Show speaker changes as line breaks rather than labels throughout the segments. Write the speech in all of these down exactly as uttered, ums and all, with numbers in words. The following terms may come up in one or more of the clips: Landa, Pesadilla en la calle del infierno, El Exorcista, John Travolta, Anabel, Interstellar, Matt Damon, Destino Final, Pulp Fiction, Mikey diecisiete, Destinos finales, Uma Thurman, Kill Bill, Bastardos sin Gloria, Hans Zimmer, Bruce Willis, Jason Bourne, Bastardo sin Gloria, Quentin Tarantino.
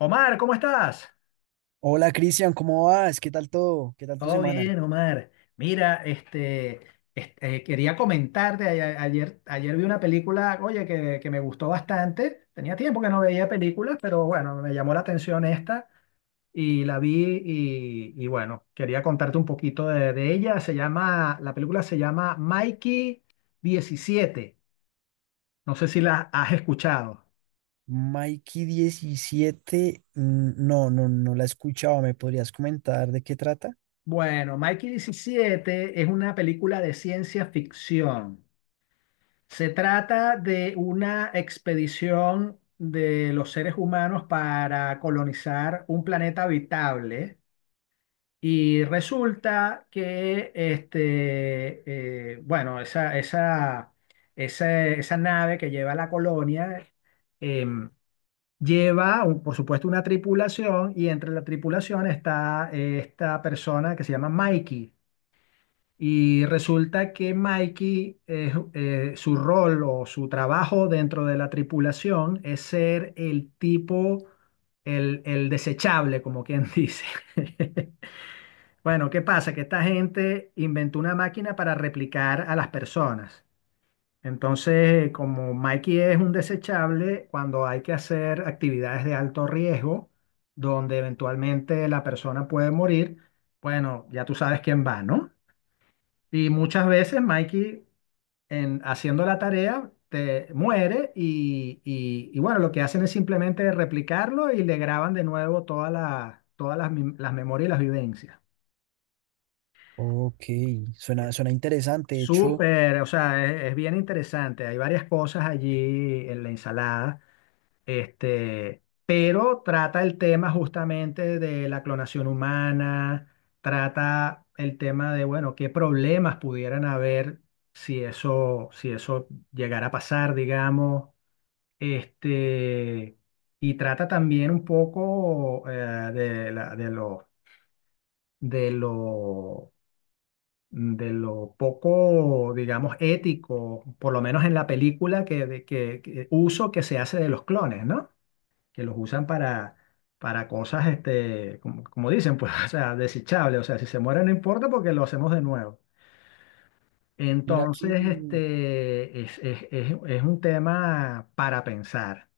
Omar, ¿cómo estás?
Hola Cristian, ¿cómo vas? ¿Qué tal todo? ¿Qué tal tu
Todo
semana?
bien, Omar. Mira, este, este, eh, quería comentarte, a- ayer, ayer vi una película, oye, que, que me gustó bastante. Tenía tiempo que no veía películas, pero bueno, me llamó la atención esta y la vi y, y bueno, quería contarte un poquito de, de ella. Se llama, la película se llama Mikey diecisiete. No sé si la has escuchado.
Mikey diecisiete, mm, no, no, no la he escuchado. ¿Me podrías comentar de qué trata?
Bueno, Mikey diecisiete es una película de ciencia ficción. Se trata de una expedición de los seres humanos para colonizar un planeta habitable y resulta que, este, eh, bueno, esa, esa, esa, esa nave que lleva la colonia em, lleva, un- por supuesto, una tripulación, y entre la tripulación está esta persona que se llama Mikey. Y resulta que Mikey, eh, eh, su rol o su trabajo dentro de la tripulación es ser el tipo, el, el desechable, como quien dice. Bueno, ¿qué pasa? Que esta gente inventó una máquina para replicar a las personas. Entonces, como Mikey es un desechable, cuando hay que hacer actividades de alto riesgo, donde eventualmente la persona puede morir, bueno, ya tú sabes quién va, ¿no? Y muchas veces Mikey, en, haciendo la tarea, te muere, y, y- y bueno, lo que hacen es simplemente replicarlo y le graban de nuevo todas las todas las, mem- las memorias y las vivencias.
Ok, suena, suena interesante. De hecho,
Súper, o sea, es, es bien interesante. Hay varias cosas allí en la ensalada. Este, pero trata el tema justamente de la clonación humana, trata el tema de, bueno, qué problemas pudieran haber si eso, si eso llegara a pasar, digamos. Este, y trata también un poco eh, de la- de lo, de lo, de lo poco, digamos, ético, por lo menos en la película, que, de- que, que- uso que se hace de los clones, ¿no? Que los usan para, para cosas, este, como, como dicen, pues, o sea, desechables. O sea, si se muere no importa porque lo hacemos de nuevo.
mira aquí,
Entonces, este, es, es, es, es un tema para pensar.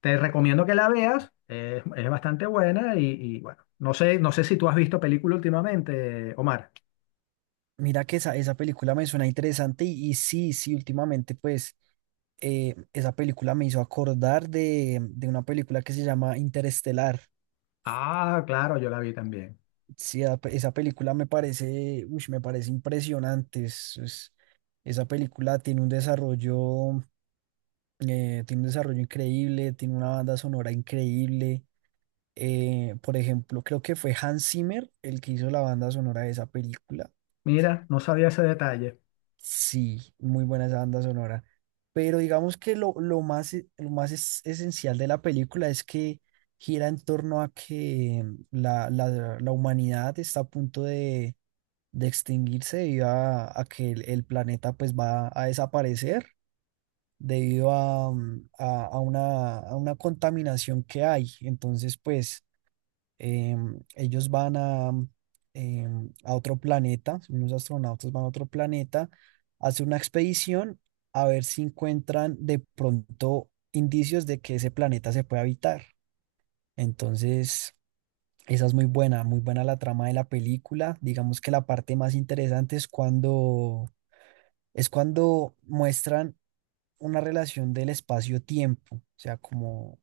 Te recomiendo que la veas, es, es bastante buena y, y bueno, no sé, no sé si tú has visto película últimamente, Omar.
mira que esa, esa película me suena interesante y, y sí, sí, últimamente pues eh, esa película me hizo acordar de, de una película que se llama Interestelar.
Ah, claro, yo la vi también.
Sí, a- esa película me parece, uy, me parece impresionante. es- es- esa película tiene un desarrollo, eh, tiene un desarrollo increíble, tiene una banda sonora increíble. Eh, por ejemplo, creo que fue Hans Zimmer el que hizo la banda sonora de esa película.
Mira, no sabía ese detalle.
Sí, muy buena esa banda sonora. Pero digamos que lo, lo más, e- lo más es- esencial de la película es que gira en torno a que la, la- la humanidad está a punto de, de extinguirse debido a, a que el, el planeta pues va a desaparecer debido a, mm, a- a una, a una contaminación que hay. Entonces, pues em, ellos van a, em, a otro planeta, unos astronautas van a otro planeta, hacen una expedición a ver si encuentran de pronto indicios de que ese planeta se puede habitar. Entonces, esa es muy buena, muy buena la trama de la película. Digamos que la parte más interesante es cuando, es cuando muestran una relación del espacio-tiempo, o sea, como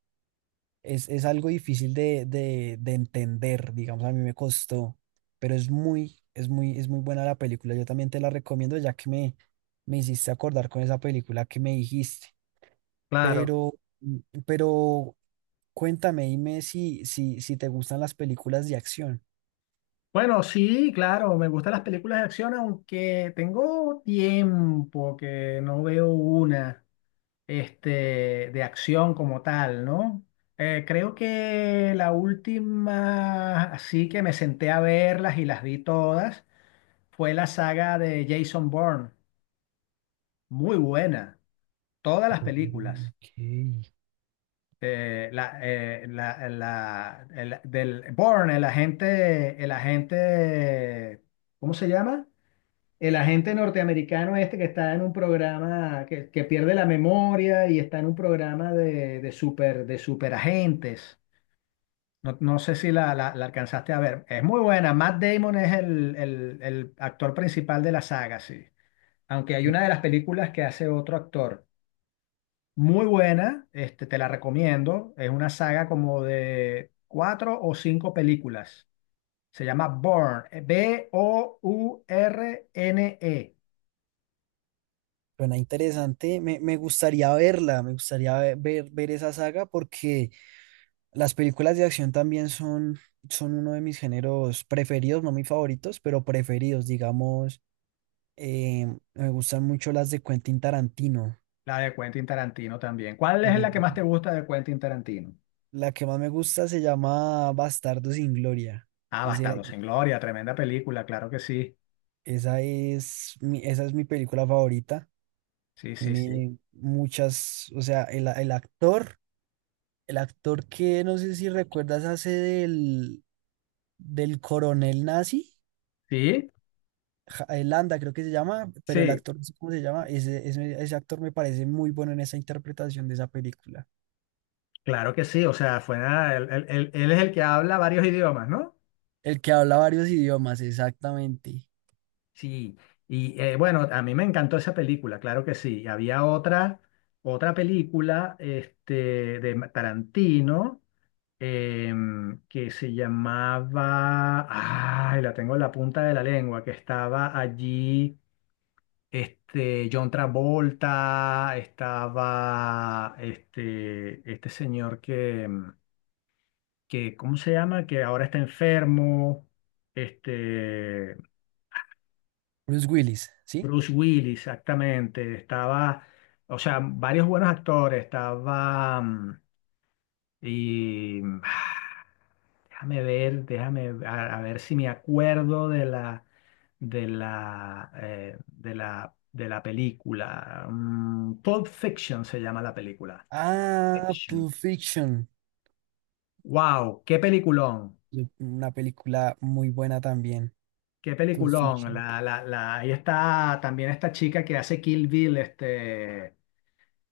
es, es algo difícil de, de, de entender, digamos, a mí me costó, pero es muy, es muy, es muy buena la película. Yo también te la recomiendo ya que me, me hiciste acordar con esa película que me dijiste,
Claro.
pero, mm, pero cuéntame, dime si, si, si te gustan las películas de acción.
Bueno, sí, claro, me gustan las películas de acción, aunque tengo tiempo que no veo una, este, de acción como tal, ¿no? Eh, creo que la última, así que me senté a verlas y las vi todas, fue la saga de Jason Bourne. Muy buena, todas las películas.
Ok.
Eh, la, eh, la- la- el- del Bourne, el agente, el agente, ¿cómo se llama? El agente norteamericano este que está en un programa que, que pierde la memoria y está en un programa de, de super, de superagentes. No, no sé si la, la- la alcanzaste a ver. Es muy buena. Matt Damon es el, el- el actor principal de la saga, sí. Aunque hay una de las películas que hace otro actor. Muy buena, este, te la recomiendo. Es una saga como de cuatro o cinco películas. Se llama Bourne B O U R N E.
Suena interesante, me, me gustaría verla, me gustaría ve- ver, ver esa saga porque las películas de acción también son, son uno de mis géneros preferidos, no mis favoritos, pero preferidos, digamos, eh, me gustan mucho las de Quentin Tarantino.
La de Quentin Tarantino también. ¿Cuál
La
es
que
la que más te gusta de Quentin Tarantino?
la que más me gusta se llama Bastardo sin Gloria.
Ah,
Es de la-
Bastardos sin Gloria, tremenda película, claro que sí.
esa es mi, esa es mi película favorita.
Sí, sí, sí.
Tiene muchas, o sea, el el actor. El actor que no sé si recuerdas hace del, del coronel nazi,
Sí,
Ja- eh, Landa creo que se llama, pero el
sí,
actor no sé cómo se llama, ese, ese, ese actor me parece muy bueno en esa interpretación de esa película.
claro que sí. O sea, fue nada, él, él- él- él es el que habla varios idiomas, ¿no?
El que habla varios idiomas, exactamente.
Sí. Y eh, bueno, a mí me encantó esa película, claro que sí. Y había otra, otra película este, de Ma- Tarantino em, que se llamaba, ay, la tengo en la punta de la lengua, que estaba allí. Este, John Travolta, estaba este, este señor que, mm, que, ¿cómo se llama? Que ahora está enfermo, este,
Bruce Willis, ¿sí?
Bruce Willis, exactamente, estaba, o sea, varios buenos actores, estaba, mm, Y ah, déjame ver, déjame a, a ver si me acuerdo de la de la eh, de la de la película. Mm, Pulp Fiction se llama la película.
Ah,
Action.
Pulp Fiction,
Wow, qué peliculón,
yo- una película muy buena también.
qué
Pulp
peliculón.
Fiction.
La, la, la, ahí está también esta chica que hace Kill Bill, este,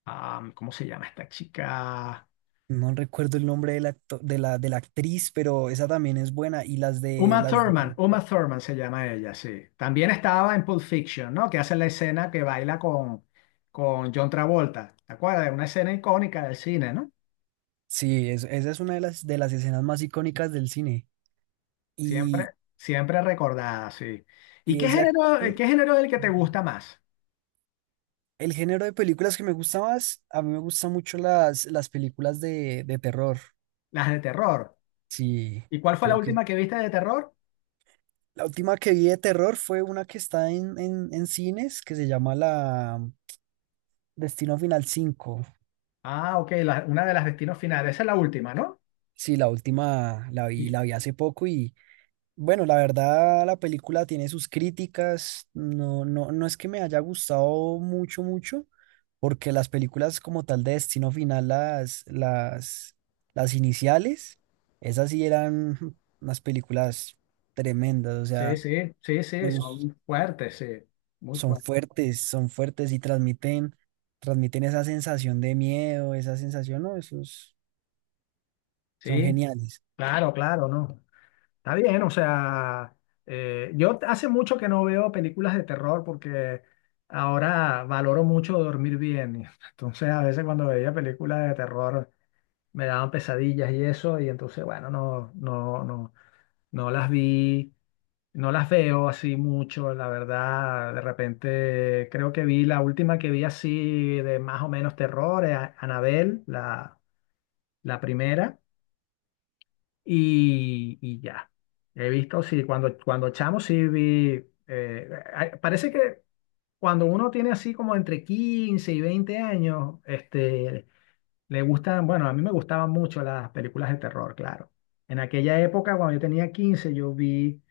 am, ¿cómo se llama esta chica?
No recuerdo el nombre del actor, de la, de la actriz, pero esa también es buena. Y las de
Uma
las
Thurman,
de
Uma Thurman se llama ella, sí. También estaba en Pulp Fiction, ¿no? Que hace la escena que baila con, con John Travolta. ¿Te acuerdas? Una escena icónica del cine, ¿no?
Sí, es- esa es una de las, de las escenas más icónicas del cine. Y,
Siempre, siempre recordada, sí. ¿Y
y
qué
ese
género, eh,
actor,
qué género es el que te gusta más?
el género de películas que me gusta más, a mí me gustan mucho las, las películas de, de terror.
Las de terror.
Sí,
¿Y cuál fue la
creo que
última que viste de terror?
la última que vi de terror fue una que está en, en, en cines que se llama la Destino Final cinco.
Ah, ok, la- una de las destinos finales. Esa es la última, ¿no?
Sí, la última la vi,
Y-
la vi hace poco. Bueno, la verdad, la película tiene sus críticas. No, no, no es que me haya gustado mucho, mucho, porque las películas como tal de Destino Final, las, las, las iniciales, esas sí eran unas películas tremendas. O
Sí,
sea,
sí, sí, sí,
me gus-
son fuertes, sí. Muy
son
fuertes.
fuertes, son fuertes y transmiten, transmiten esa sensación de miedo, esa sensación, no, esos son
Sí,
geniales.
claro, claro, ¿no? Está bien, o sea, eh, yo t- hace mucho que no veo películas de terror porque ahora valoro mucho dormir bien. Y entonces, a veces cuando veía películas de terror me daban pesadillas y eso, y entonces, bueno, no, no, no, no las vi, no las veo así mucho, la verdad. De repente, creo que vi la última que vi así de más o menos terror, eh, Anabel, la, la primera y, y ya. He visto, sí, cuando, cuando chamo sí vi, eh, ay, parece que cuando uno tiene así como entre quince y veinte años, este, le gustan, bueno, a mí me gustaban mucho las películas de terror, claro. En aquella época, cuando yo tenía quince yo vi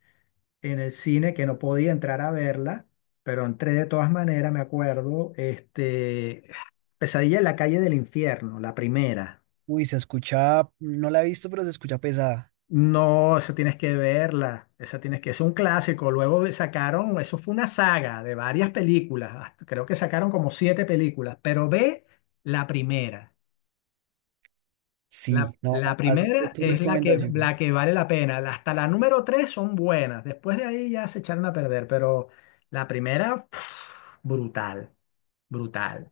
en el cine que no podía entrar a verla, pero entré de todas maneras, me acuerdo, este, Pesadilla en la calle del infierno, la primera.
Uy, se escucha, no la he visto, pero se escucha pesada.
No, esa tienes que verla, esa tienes que, es un clásico. Luego sacaron, eso fue una saga de varias películas, hasta- creo que sacaron como siete películas, pero ve la primera. La,
Sí, no,
la
ha- has dado
primera
tus
es la que, la
recomendaciones.
que vale la pena. la- Hasta la número tres son buenas, después de ahí ya se echaron a perder, pero la primera, pff, brutal, brutal.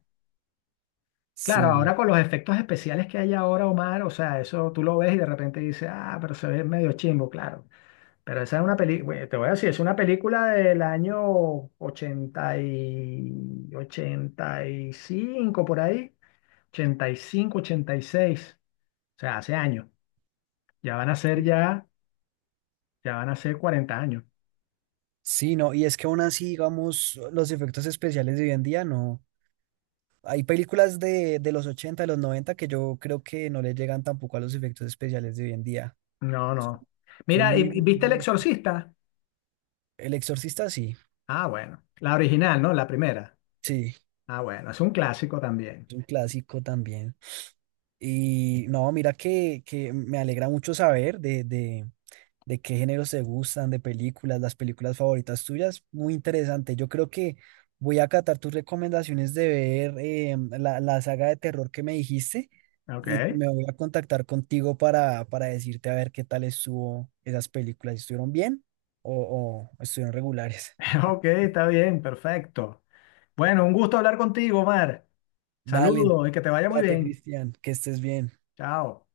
Claro,
Sí,
ahora con los efectos especiales que hay ahora, Omar, o sea, eso tú lo ves y de repente dices, ah, pero se ve medio chimbo, claro. Pero esa es una película, te voy a decir, es una película del año ochenta y ochenta y cinco por ahí, ochenta, ochenta y cinco, ochenta y seis, o sea, hace años. Ya van a ser
sí,
ya, ya van a ser cuarenta años.
sí, no, y es que aún así, digamos, los efectos especiales de hoy en día no. Hay películas de, de los ochenta, de los noventa que yo creo que no le llegan tampoco a los efectos especiales de hoy en día.
No,
Son,
no.
son
Mira, ¿y-
muy
y
bien
¿viste El
hechos.
Exorcista?
El Exorcista, sí,
Ah, bueno. La original, ¿no? La primera.
sí,
Ah, bueno, es un clásico también.
es un clásico también. Y no, mira que, que me alegra mucho saber de, de de qué géneros te gustan, de películas, las películas favoritas tuyas. Muy interesante. Yo creo que voy a acatar tus recomendaciones de ver eh, la, la saga de terror que me dijiste
Ok.
y me voy a contactar contigo para, para decirte a ver qué tal estuvo esas películas. ¿Estuvieron bien o, o estuvieron regulares?
Ok, está bien, perfecto. Bueno, un gusto hablar contigo, Omar.
Dale,
Saludos y que te vaya muy
date,
bien.
Cristian, que estés bien.
Chao.